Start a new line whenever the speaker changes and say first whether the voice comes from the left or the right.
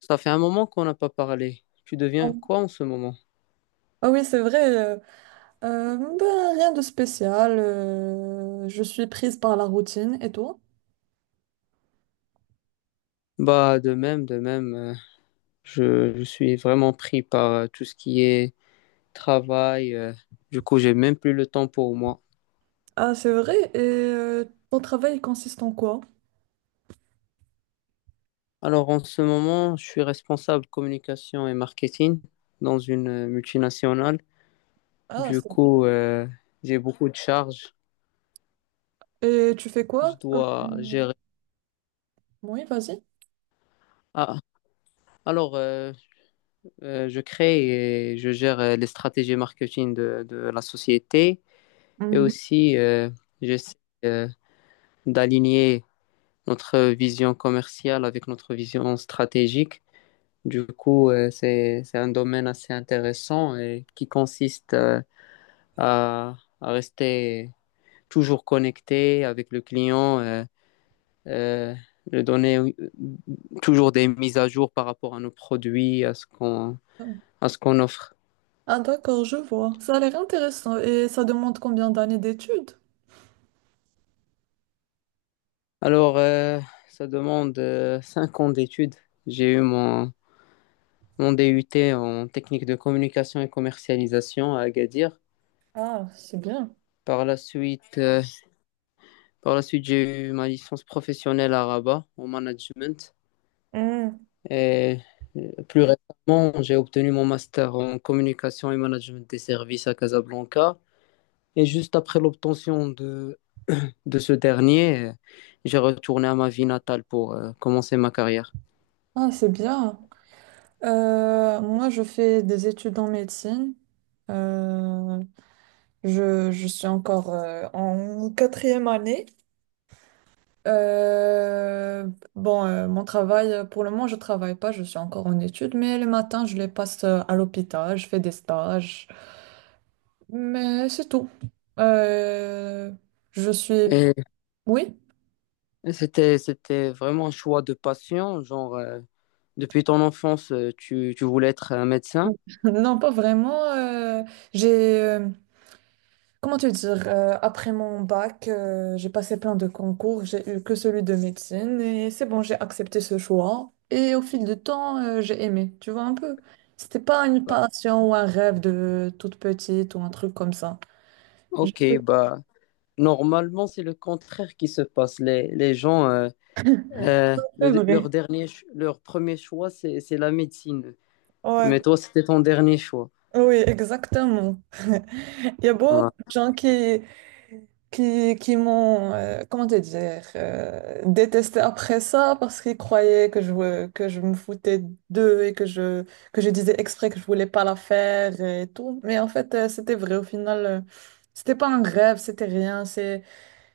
left: Ça fait un moment qu'on n'a pas parlé. Tu
right: Ah
left: deviens quoi en ce moment?
right: oui, c'est vrai. Ben, rien de spécial. Je suis prise par la routine. Et toi?
left: Bah, de même, de même. Je suis vraiment pris par tout ce qui est travail. Du coup, j'ai même plus le temps pour moi.
right: Ah, c'est vrai. Et ton travail il consiste en quoi?
left: Alors, en ce moment, je suis responsable communication et marketing dans une multinationale.
right: Ah,
left: Du
right: c'est bien.
left: coup, j'ai beaucoup de charges.
right: Et tu fais
left: Je
right: quoi?
left: dois gérer.
right: Oui, vas-y.
left: Ah, alors, je crée et je gère les stratégies marketing de la société. Et aussi, j'essaie euh, d'aligner notre vision commerciale avec notre vision stratégique. Du coup, c'est un domaine assez intéressant et qui consiste à rester toujours connecté avec le client, euh, lui donner toujours des mises à jour par rapport à nos produits, à
right: Mhm.
left: à ce qu'on offre.
right: Ah, d'accord, je vois. Ça a l'air intéressant. Et ça demande combien d'années d'études?
left: Alors, ça demande 5 ans d'études. J'ai eu mon DUT en technique de communication et commercialisation à Agadir.
right: Ah, c'est bien.
left: Par la suite, j'ai eu ma licence professionnelle à Rabat en management.
right: Hmm.
left: Et plus récemment, j'ai obtenu mon master en communication et management des services à Casablanca. Et juste après l'obtention de, de ce dernier, j'ai retourné à ma ville natale pour commencer ma carrière.
right: Ah, c'est bien. Moi, je fais des études en médecine. Euh, je suis encore en quatrième année. Euh, bon, mon travail, pour le moment, je travaille pas, je suis encore en études, mais le matin, je les passe à l'hôpital, je fais des stages, mais c'est tout. Euh, je suis...
left: Et
right: Oui?
left: c'était vraiment un choix de passion, genre. Depuis ton enfance, tu voulais être un médecin?
right: Non, pas vraiment. J'ai, euh, Comment te dire, après mon bac, j'ai passé plein de concours, j'ai eu que celui de médecine et c'est bon, j'ai accepté ce choix. Et au fil du temps, j'ai aimé, tu vois un peu. C'était pas une passion ou un rêve de toute petite ou un truc comme ça. J'ai
left: Ok, bah normalement c'est le contraire qui se passe. Les gens,
right: fait vrai.
left: leur leur premier choix c'est la médecine.
right: Ouais,
left: Mais toi c'était ton dernier choix.
right: oui, exactement. Il y a beaucoup
left: Ouais.
right: de gens qui, qui m'ont, comment te dire, détesté après ça parce qu'ils croyaient que je me foutais d'eux et que je disais exprès que je voulais pas la faire et tout. Mais en fait, c'était vrai. Au final, c'était pas un rêve, c'était rien. c'est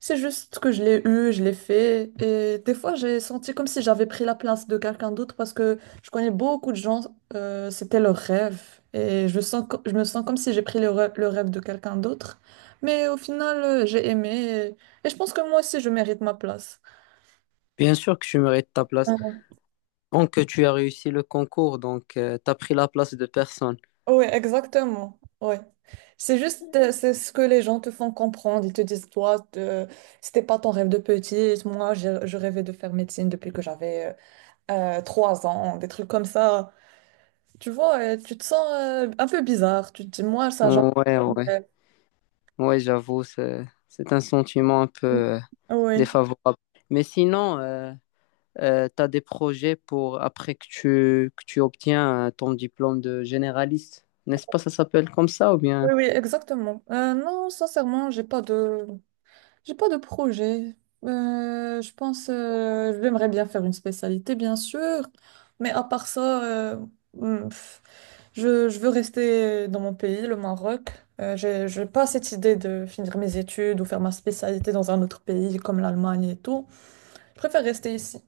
right: c'est juste que je l'ai eu, je l'ai fait. Et des fois, j'ai senti comme si j'avais pris la place de quelqu'un d'autre parce que je connais beaucoup de gens, c'était leur rêve. Et je me sens comme si j'ai pris le rêve de quelqu'un d'autre. Mais au final, j'ai aimé. Et je pense que moi aussi, je mérite ma place.
left: Bien sûr que tu mérites ta place. Donc tu as réussi le concours, donc tu as pris la place de personne.
right: Oui, exactement. Ouais. C'est juste, c'est ce que les gens te font comprendre. Ils te disent, toi, c'était pas ton rêve de petite. Moi, je rêvais de faire médecine depuis que j'avais trois ans, des trucs comme ça. Tu vois, tu te sens un peu bizarre. Tu te dis, moi, ça, jamais.
left: Ouais, ouais,
right: Fait.
left: ouais, j'avoue, c'est un sentiment un peu
right: Oui, oui,
left: défavorable. Mais sinon, tu as des projets pour après que que tu obtiens ton diplôme de généraliste. N'est-ce pas, ça s'appelle comme ça ou bien?
right: oui, exactement. Non, sincèrement, j'ai pas de projet. Je pense, j'aimerais bien faire une spécialité, bien sûr, mais à part ça, hmm, pff, je veux rester dans mon pays, le Maroc. J'ai pas cette idée de finir mes études ou faire ma spécialité dans un autre pays comme l'Allemagne et tout. Je préfère rester ici.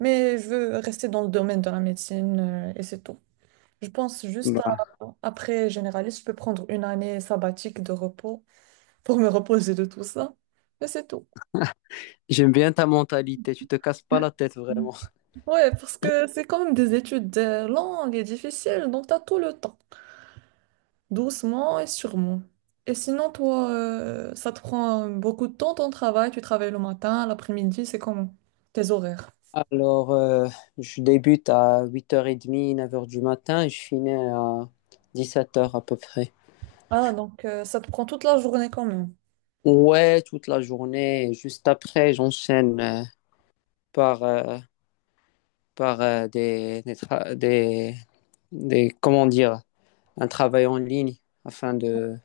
right: Mais je veux rester dans le domaine de la médecine et c'est tout. Je pense juste à,
left: Bah,
right: après généraliste, je peux prendre une année sabbatique de repos pour me reposer de tout ça. Mais c'est tout.
left: j'aime bien ta mentalité, tu te casses pas la tête vraiment.
right: Ouais, parce que c'est quand même des études longues et difficiles, donc t'as tout le temps, doucement et sûrement. Et sinon, toi, ça te prend beaucoup de temps ton travail, tu travailles le matin, l'après-midi, c'est comment? Tes horaires.
left: Alors, je débute à 8h30, 9 heures du matin et je finis à 17 heures à peu près.
right: Ah, donc ça te prend toute la journée quand même.
left: Ouais, toute la journée. Et juste après, j'enchaîne par, euh, par comment dire, un travail en ligne afin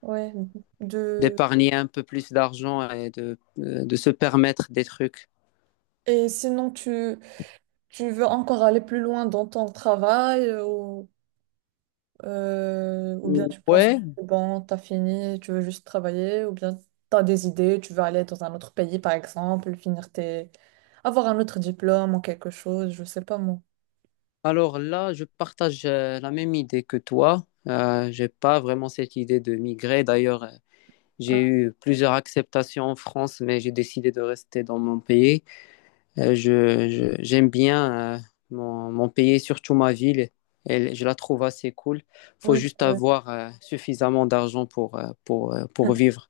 right: Ouais. De...
left: d'épargner un peu plus d'argent et de se permettre des trucs.
right: Et sinon, tu veux encore aller plus loin dans ton travail ou bien tu penses que
left: Ouais,
right: c'est bon, t'as fini, tu veux juste travailler ou bien t'as des idées, tu veux aller dans un autre pays par exemple, finir tes... avoir un autre diplôme ou quelque chose, je sais pas moi.
left: alors là, je partage la même idée que toi. J'ai pas vraiment cette idée de migrer. D'ailleurs, j'ai
right: Ah,
left: eu plusieurs acceptations en France, mais j'ai décidé de rester dans mon pays. J'aime bien mon pays, surtout ma ville. Je la trouve assez cool. Faut
right: oui,
left: juste
right: c'est vrai.
left: avoir suffisamment d'argent pour vivre.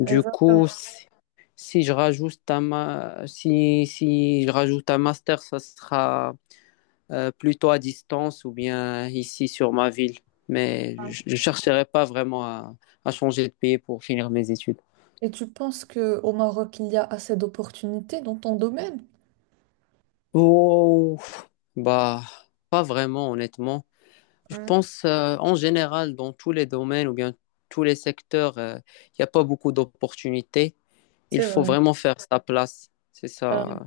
left: Du
right: Exactement.
left: coup, si je rajoute un ma- si, si je rajoute un master, ça sera plutôt à distance ou bien ici sur ma ville. Mais je ne chercherai pas vraiment à changer de pays pour finir mes études.
right: Et tu penses que au Maroc, il y a assez d'opportunités dans ton domaine?
left: Oh, bah, pas vraiment, honnêtement. Je
right: Hmm,
left: pense en général, dans tous les domaines ou bien tous les secteurs, il n'y a pas beaucoup d'opportunités. Il
right: C'est
left: faut
right: vrai.
left: vraiment faire sa place. C'est
right: Euh,
left: ça,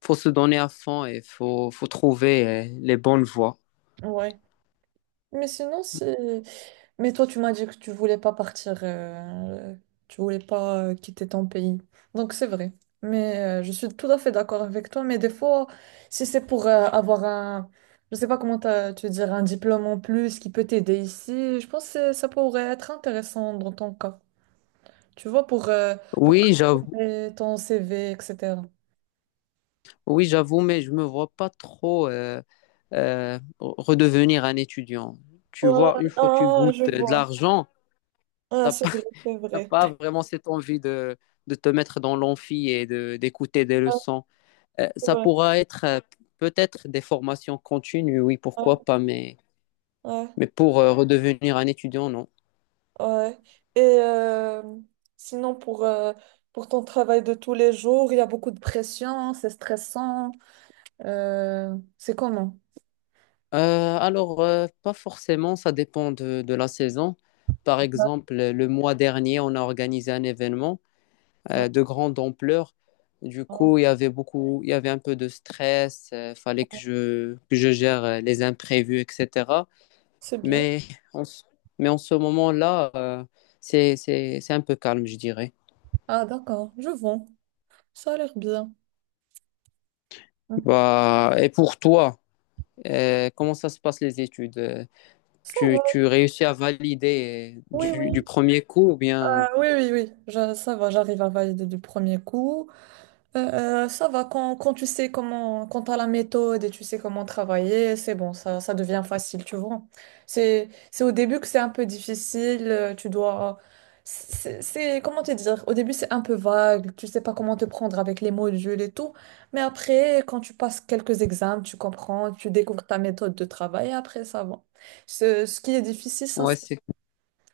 left: faut se donner à fond et faut trouver les bonnes voies.
right: ouais. Mais sinon, si, Mais toi, tu m'as dit que tu voulais pas partir, tu voulais pas quitter ton pays. Donc c'est vrai. Mais je suis tout à fait d'accord avec toi. Mais des fois, si c'est pour avoir un, je sais pas comment te dire, un diplôme en plus qui peut t'aider ici, je pense que ça pourrait être intéressant dans ton cas. Tu vois, pour
left: Oui, j'avoue,
right: améliorer ton CV, etc.
left: oui, j'avoue, mais je me vois pas trop redevenir un étudiant. Tu
right: Ouais,
left: vois, une fois que tu
right: ah, je
left: goûtes de
right: vois.
left: l'argent,
right: Ah,
left: t'as
right: c'est
left: pas,
right: vrai, c'est
left: t'as
right: vrai.
left: pas vraiment cette envie de te mettre dans l'amphi et d'écouter des
right: Ah,
left: leçons.
right: c'est
left: Ça
right: vrai.
left: pourra être peut-être des formations continues, oui,
right: Ouais,
left: pourquoi pas,
right: ouais.
left: mais pour redevenir un étudiant, non.
right: Ouais. Et sinon, pour ton travail de tous les jours, il y a beaucoup de pression, c'est stressant. C'est comment?
left: Alors, pas forcément, ça dépend de la saison. Par exemple, le mois dernier, on a organisé un événement
right: Ouais.
left: de grande ampleur. Du coup, il y avait un peu de stress, il fallait que que je gère les imprévus, etc.
right: C'est bien.
left: Mais en, ce- mais en ce moment-là, c'est un peu calme, je dirais.
right: Ah, d'accord, je vois. Ça a l'air bien.
left: Bah, et pour toi, comment ça se passe les études?
right: Ça va.
left: Tu réussis à valider
right: Oui,
left: du
right: oui.
left: premier coup ou bien...
right: Ah, oui, oui, oui. Ça va, j'arrive à valider du premier coup. Ça va quand tu sais comment, quand t'as la méthode et tu sais comment travailler, c'est bon, ça devient facile, tu vois. C'est au début que c'est un peu difficile, tu dois, c'est- comment te dire, au début c'est un peu vague, tu sais pas comment te prendre avec les modules et tout, mais après, quand tu passes quelques examens, tu comprends, tu découvres ta méthode de travail et après ça va. Ce qui est difficile, ça,
left: Ouais,
right: c'est
left: c'est...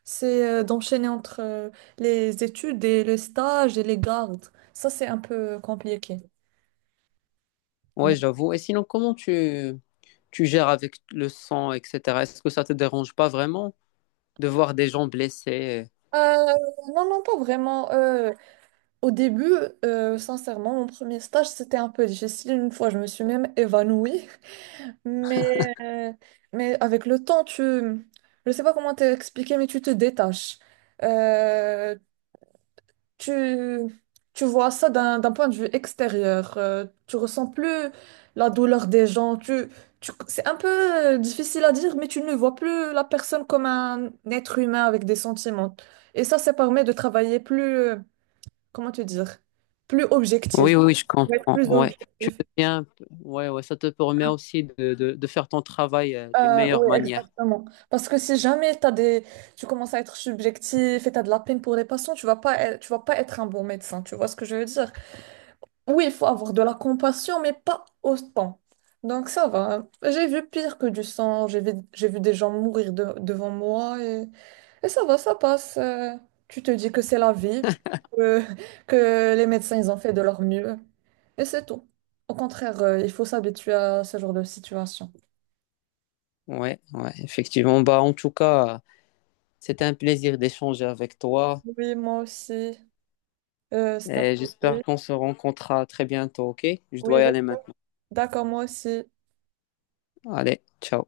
right: c'est, euh, d'enchaîner entre les études et le stage et les gardes. Ça, c'est un peu compliqué.
left: ouais,
right: Non.
left: j'avoue. Et sinon, comment tu... tu gères avec le sang, etc. Est-ce que ça te dérange pas vraiment de voir des gens blessés?
right: Euh, non, non, pas vraiment. Au début, sincèrement, mon premier stage, c'était un peu difficile. Une fois, je me suis même évanouie. Mais, euh, mais avec le temps, tu... Je sais pas comment t'expliquer, mais tu te détaches. Euh, tu, tu vois ça d'un point de vue extérieur. Tu ressens plus la douleur des gens. C'est un peu difficile à dire, mais tu ne vois plus la personne comme un être humain avec des sentiments. Et ça permet de travailler plus, comment te dire, plus objectif.
left: Oui, oui, je
right: Pour être
left: comprends.
right: plus
left: Ouais. Tu
right: objectif.
left: deviens... un peu... Ouais, ouais, ça te permet aussi de faire ton travail d'une meilleure
right: Oui,
left: manière.
right: exactement. Parce que si jamais t'as des... tu commences à être subjectif et tu as de la peine pour les patients, tu vas pas être un bon médecin. Tu vois ce que je veux dire? Oui, il faut avoir de la compassion, mais pas autant. Donc ça va, hein. J'ai vu pire que du sang, j'ai vu des gens mourir devant moi et ça va, ça passe. Tu te dis que c'est la vie, que, que les médecins, ils ont fait de leur mieux et c'est tout. Au contraire, il faut s'habituer à ce genre de situation.
left: Ouais, ouais, effectivement. Bah, en tout cas, c'était un plaisir d'échanger avec toi.
right: Oui, moi aussi. C'est un
left: Et j'espère
right: peu...
left: qu'on se rencontrera très bientôt, ok? Je
right: Oui,
left: dois y aller
right: j'espère.
left: maintenant.
right: D'accord, moi aussi.
left: Allez, ciao.